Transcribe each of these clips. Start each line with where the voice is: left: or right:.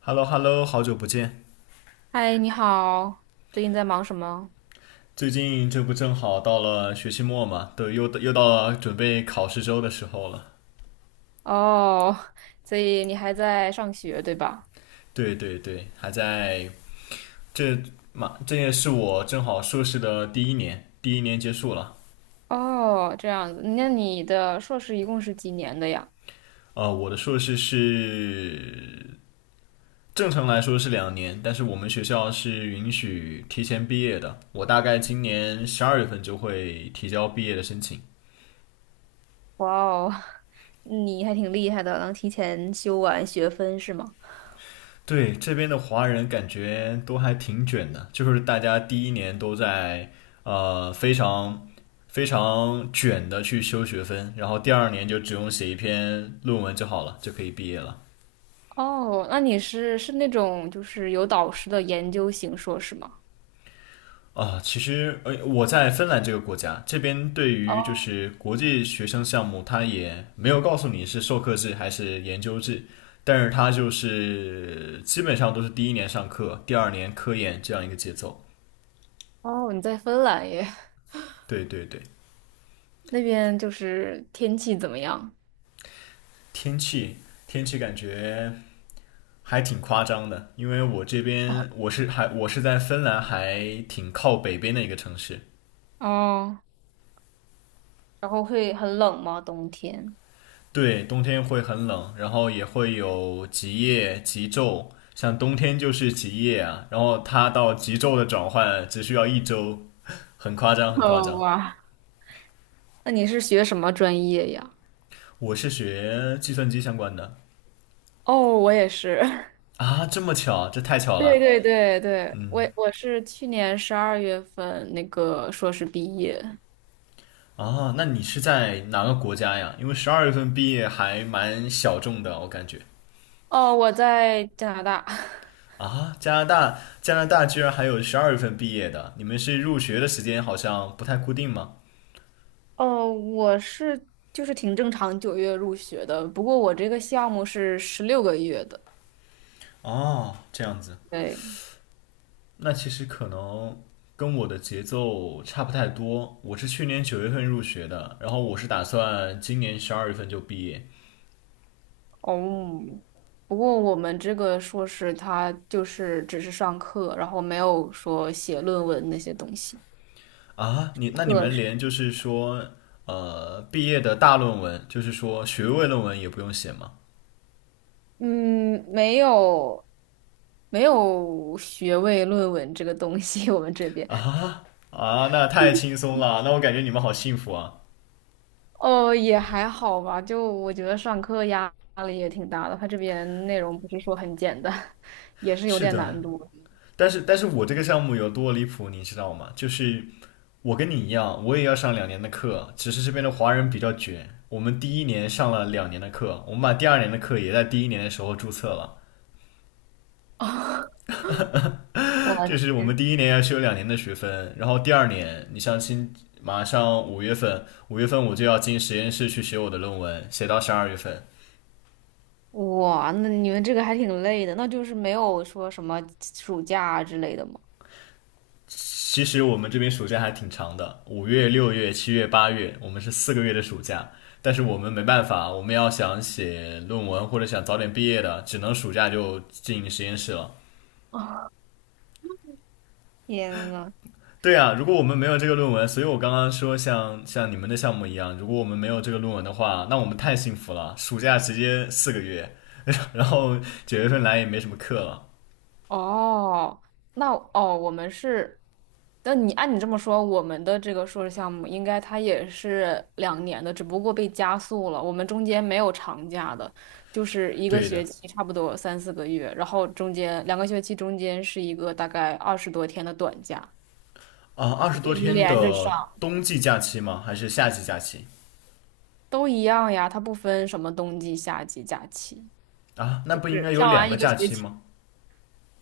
left: Hello Hello，好久不见。
right: 嗨，你好，最近在忙什么？
left: 最近这不正好到了学期末嘛，都又到了准备考试周的时候了。
right: 哦，所以你还在上学，对吧？
left: 对对对，还在这嘛，这也是我正好硕士的第一年，第一年结束了。
right: 哦，这样子，那你的硕士一共是几年的呀？
left: 我的硕士是正常来说是两年，但是我们学校是允许提前毕业的。我大概今年十二月份就会提交毕业的申请。
right: 哇哦，你还挺厉害的，能提前修完学分是吗？
left: 对，这边的华人感觉都还挺卷的，就是大家第一年都在非常非常卷的去修学分，然后第二年就只用写1篇论文就好了，就可以毕业了。
right: 哦，那你是那种就是有导师的研究型硕士吗？
left: 啊，其实我在芬兰这个国家，这边对于
right: 哦
left: 就是国际学生项目，它也没有告诉你是授课制还是研究制，但是它就是基本上都是第一年上课，第二年科研这样一个节奏。
right: 哦，你在芬兰耶，
left: 对对对。
right: 那边就是天气怎么样？
left: 天气，天气感觉还挺夸张的，因为我这边我是在芬兰，还挺靠北边的一个城市。
right: 哦，然后会很冷吗？冬天？
left: 对，冬天会很冷，然后也会有极夜、极昼，像冬天就是极夜啊，然后它到极昼的转换只需要1周，很夸张，很夸
right: 哦，
left: 张。
right: 哇，那你是学什么专业呀？
left: 我是学计算机相关的
right: 哦，我也是。
left: 啊，这么巧，这太巧
right: 对
left: 了。
right: 对对对，我
left: 嗯，
right: 我是去年十二月份那个硕士毕业。
left: 啊，那你是在哪个国家呀？因为十二月份毕业还蛮小众的，我感觉。
right: 哦，我在加拿大。
left: 啊，加拿大，加拿大居然还有十二月份毕业的，你们是入学的时间好像不太固定吗？
right: 哦，我是就是挺正常，九月入学的。不过我这个项目是十六个月的。
left: 哦，这样子，
right: 对，
left: 那其实可能跟我的节奏差不太多。我是去年九月份入学的，然后我是打算今年十二月份就毕业
right: 哦，不过我们这个硕士他就是只是上课，然后没有说写论文那些东西。
left: 啊。你那你
right: 课
left: 们连就是说，毕业的大论文，就是说学位论文也不用写吗？
right: 嗯，没有，没有学位论文这个东西，我们这边
left: 啊，那太轻松了，那我感觉你们好幸福啊。
right: 哦也还好吧，就我觉得上课压力也挺大的，他这边内容不是说很简单，也是有
left: 是
right: 点
left: 的，
right: 难度。
left: 但是我这个项目有多离谱，你知道吗？就是我跟你一样，我也要上两年的课，只是这边的华人比较卷。我们第一年上了两年的课，我们把第二年的课也在第一年的时候注册了。
right: 我
left: 就是我们第一年要修2年的学分，然后第二年，你像新马上五月份，五月份我就要进实验室去写我的论文，写到十二月份。
right: 哇，那你们这个还挺累的，那就是没有说什么暑假之类的吗？
left: 其实我们这边暑假还挺长的，5月、6月、7月、8月，我们是4个月的暑假。但是我们没办法，我们要想写论文或者想早点毕业的，只能暑假就进实验室了。
right: 天呐，
left: 对啊，如果我们没有这个论文，所以我刚刚说像你们的项目一样，如果我们没有这个论文的话，那我们太幸福了，暑假直接四个月，然后九月份来也没什么课了。
right: 哦，那哦，我们是，那你按你这么说，我们的这个硕士项目应该它也是两年的，只不过被加速了。我们中间没有长假的，就是一个
left: 对
right: 学
left: 的，
right: 期差不多三四个月，然后中间两个学期中间是一个大概二十多天的短假，
left: 啊，二
right: 就
left: 十多
right: 一直
left: 天
right: 连着上，
left: 的冬季假期吗？还是夏季假期？
right: 都一样呀，它不分什么冬季、夏季假期，
left: 啊，那不应
right: 是
left: 该有
right: 上
left: 两
right: 完
left: 个
right: 一个
left: 假
right: 学
left: 期
right: 期。
left: 吗？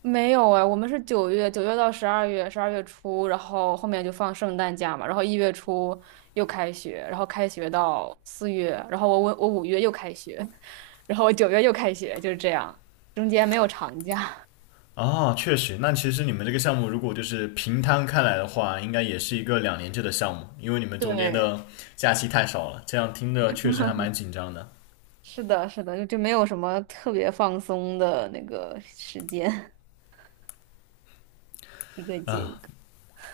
right: 没有哎，我们是九月，九月到十二月，十二月初，然后后面就放圣诞假嘛，然后一月初又开学，然后开学到四月，然后我五月又开学，然后我九月又开学，就是这样，中间没有长假。
left: 啊，确实，那其实你们这个项目如果就是平摊开来的话，应该也是一个2年制的项目，因为你 们中间
right: 对，
left: 的假期太少了，这样听着确实还蛮紧张的。
right: 是的，是的，就没有什么特别放松的那个时间，一个接一个。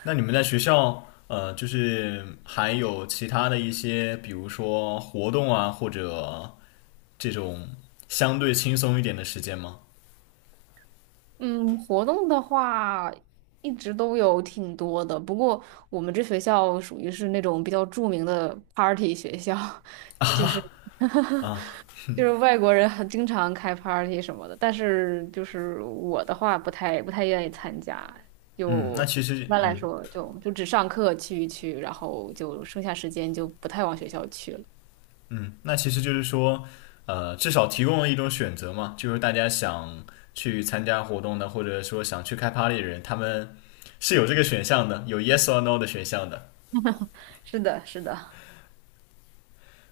left: 那你们在学校，就是还有其他的一些，比如说活动啊，或者这种相对轻松一点的时间吗？
right: 嗯，活动的话一直都有挺多的，不过我们这学校属于是那种比较著名的 party 学校，就是 就是外国人很经常开 party 什么的，但是就是我的话不太愿意参加，
left: 嗯，
right: 就
left: 那其实，
right: 一般来
left: 嗯。
right: 说就只上课去一去，然后就剩下时间就不太往学校去了。
left: 嗯，那其实就是说，至少提供了一种选择嘛，就是大家想去参加活动的，或者说想去开 party 的人，他们是有这个选项的，有 yes or no 的选项的。
right: 是的，是的。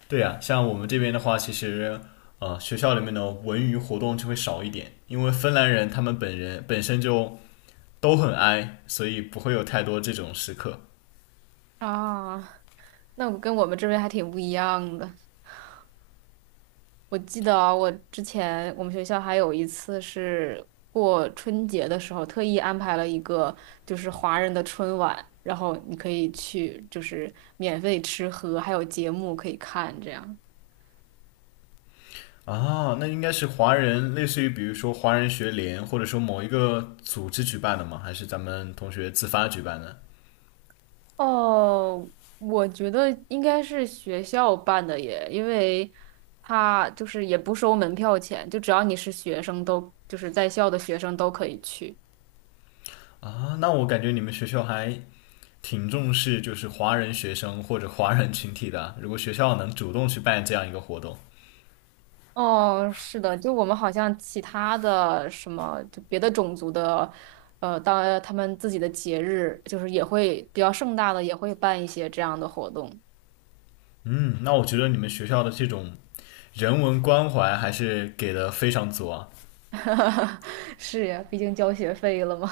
left: 对呀、像我们这边的话，其实学校里面的文娱活动就会少一点，因为芬兰人他们本身就都很 i,所以不会有太多这种时刻。
right: 啊，那我跟我们这边还挺不一样的。我记得啊我之前我们学校还有一次是过春节的时候，特意安排了一个就是华人的春晚，然后你可以去就是免费吃喝，还有节目可以看这样。
left: 啊，那应该是华人，类似于比如说华人学联，或者说某一个组织举办的吗？还是咱们同学自发举办的？
right: 哦，我觉得应该是学校办的耶，因为他就是也不收门票钱，就只要你是学生都就是在校的学生都可以去。
left: 啊，那我感觉你们学校还挺重视就是华人学生或者华人群体的啊。如果学校能主动去办这样一个活动，
right: 哦，是的，就我们好像其他的什么，就别的种族的，他们自己的节日，就是也会比较盛大的，也会办一些这样的活动。
left: 嗯，那我觉得你们学校的这种人文关怀还是给的非常足啊。
right: 是呀，毕竟交学费了嘛。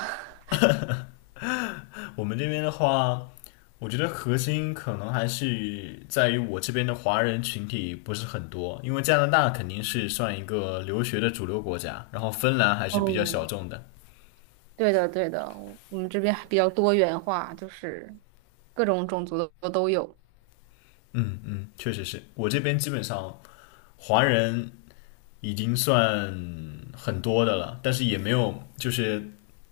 left: 我们这边的话，我觉得核心可能还是在于我这边的华人群体不是很多，因为加拿大肯定是算一个留学的主流国家，然后芬兰还是比较
right: 哦，
left: 小众的。
right: 对的，对的，我们这边比较多元化，就是各种种族的都有。
left: 嗯嗯，确实是我这边基本上华人已经算很多的了，但是也没有就是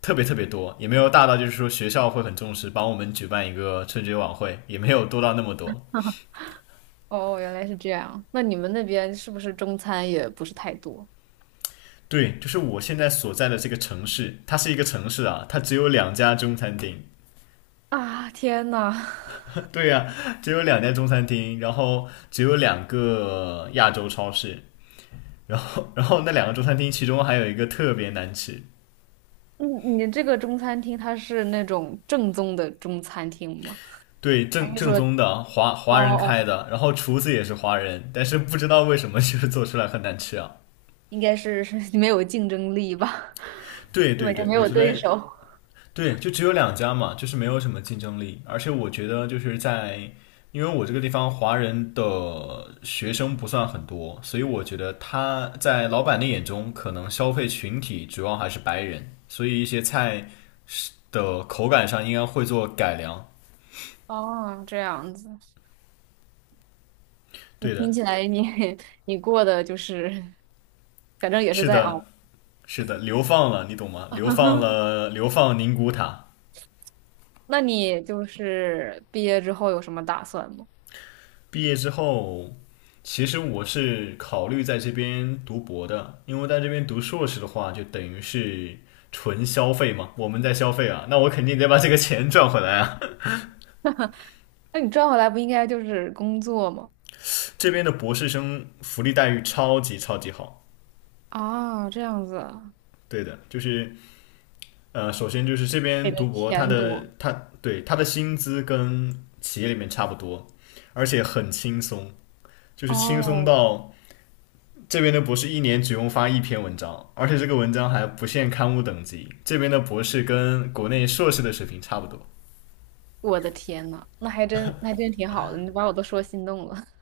left: 特别特别多，也没有大到就是说学校会很重视帮我们举办一个春节晚会，也没有多到那么多。
right: 哦，原来是这样。那你们那边是不是中餐也不是太多
left: 对，就是我现在所在的这个城市，它是一个城市啊，它只有两家中餐厅
right: 啊？天呐！
left: 对呀、只有两家中餐厅，然后只有2个亚洲超市，然后那两个中餐厅其中还有一个特别难吃，
right: 嗯，你这个中餐厅它是那种正宗的中餐厅吗？
left: 对，
right: 还
left: 正
right: 是
left: 正
right: 说，
left: 宗的华
right: 哦
left: 华人
right: 哦，
left: 开的，然后厨子也是华人，但是不知道为什么 就是做出来很难吃啊。
right: 应该是 没有竞争力吧，
left: 对
right: 根
left: 对
right: 本就
left: 对，
right: 没
left: 我
right: 有
left: 觉
right: 对
left: 得
right: 手。
left: 对，就只有两家嘛，就是没有什么竞争力，而且我觉得就是在。因为我这个地方华人的学生不算很多，所以我觉得他在老板的眼中，可能消费群体主要还是白人，所以一些菜是的口感上应该会做改良。
right: 哦，这样子，你
left: 对的，
right: 听起来你 你过的就是，反正也是
left: 是
right: 在
left: 的，
right: 熬。
left: 是的，流放了，你懂吗？流放 了，流放宁古塔。
right: 那你就是毕业之后有什么打算吗？
left: 毕业之后，其实我是考虑在这边读博的，因为在这边读硕士的话，就等于是纯消费嘛，我们在消费啊，那我肯定得把这个钱赚回来啊。
right: 那你赚回来不应该就是工作吗？
left: 这边的博士生福利待遇超级超级好，
right: 啊，这样子啊
left: 对的，就是首先就是这
right: 给
left: 边
right: 的
left: 读博，他
right: 钱
left: 的
right: 多。
left: 他对，他的薪资跟企业里面差不多，而且很轻松，就是轻松
right: 哦，
left: 到。这边的博士一年只用发1篇文章，而且这个文章还不限刊物等级。这边的博士跟国内硕士的水平差不多。
right: 我的天呐，那还真那还真挺好的，你把我都说心动了。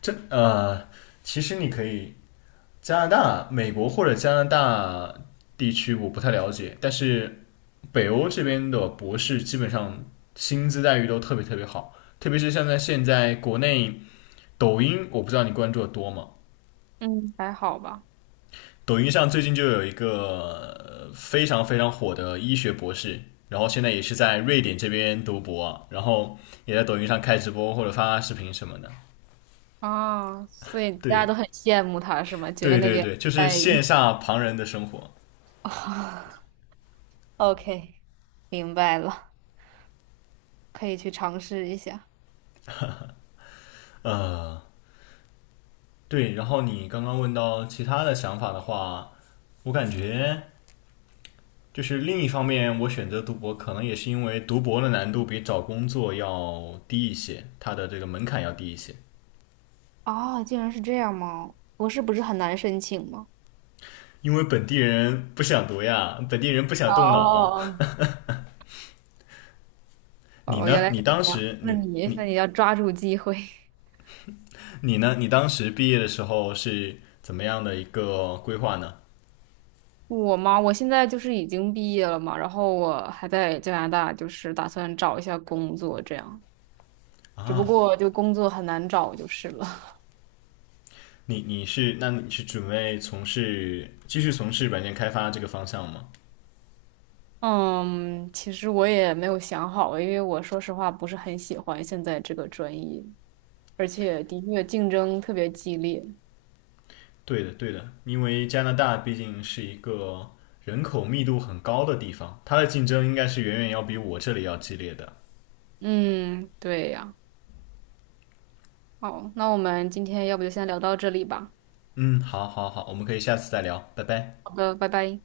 left: 这，其实你可以加拿大、美国或者加拿大地区我不太了解，但是北欧这边的博士基本上薪资待遇都特别特别好，特别是像在现在国内抖音，我不知道你关注的多吗？
right: 嗯，还好吧。
left: 抖音上最近就有一个非常非常火的医学博士，然后现在也是在瑞典这边读博啊，然后也在抖音上开直播或者发视频什么的。
right: 啊，所以大家
left: 对，
right: 都很羡慕他是吗？觉得
left: 对
right: 那
left: 对
right: 边
left: 对，就是
right: 待
left: 羡
right: 遇
left: 煞旁人的生活。
right: 啊 ，OK，明白了，可以去尝试一下。
left: 呃，对，然后你刚刚问到其他的想法的话，我感觉就是另一方面，我选择读博可能也是因为读博的难度比找工作要低一些，它的这个门槛要低一些。
right: 哦，竟然是这样吗？博士不是很难申请吗？
left: 因为本地人不想读呀，本地人不想
right: 哦
left: 动脑。
right: 哦
left: 你
right: 哦，哦，原
left: 呢？
right: 来是
left: 你当
right: 这样。
left: 时
right: 那你要抓住机会。
left: 你当时毕业的时候是怎么样的一个规划呢？
right: 我嘛，我现在就是已经毕业了嘛，然后我还在加拿大，就是打算找一下工作这样。只不
left: 啊，
right: 过就工作很难找就是了。
left: 你你是那你是准备继续从事软件开发这个方向吗？
right: 嗯，其实我也没有想好，因为我说实话不是很喜欢现在这个专业，而且的确竞争特别激烈。
left: 对的，对的，因为加拿大毕竟是一个人口密度很高的地方，它的竞争应该是远远要比我这里要激烈的。
right: 嗯，对呀。好，那我们今天要不就先聊到这里吧。
left: 嗯，好，好，好，我们可以下次再聊，拜拜。
right: 好的，拜拜。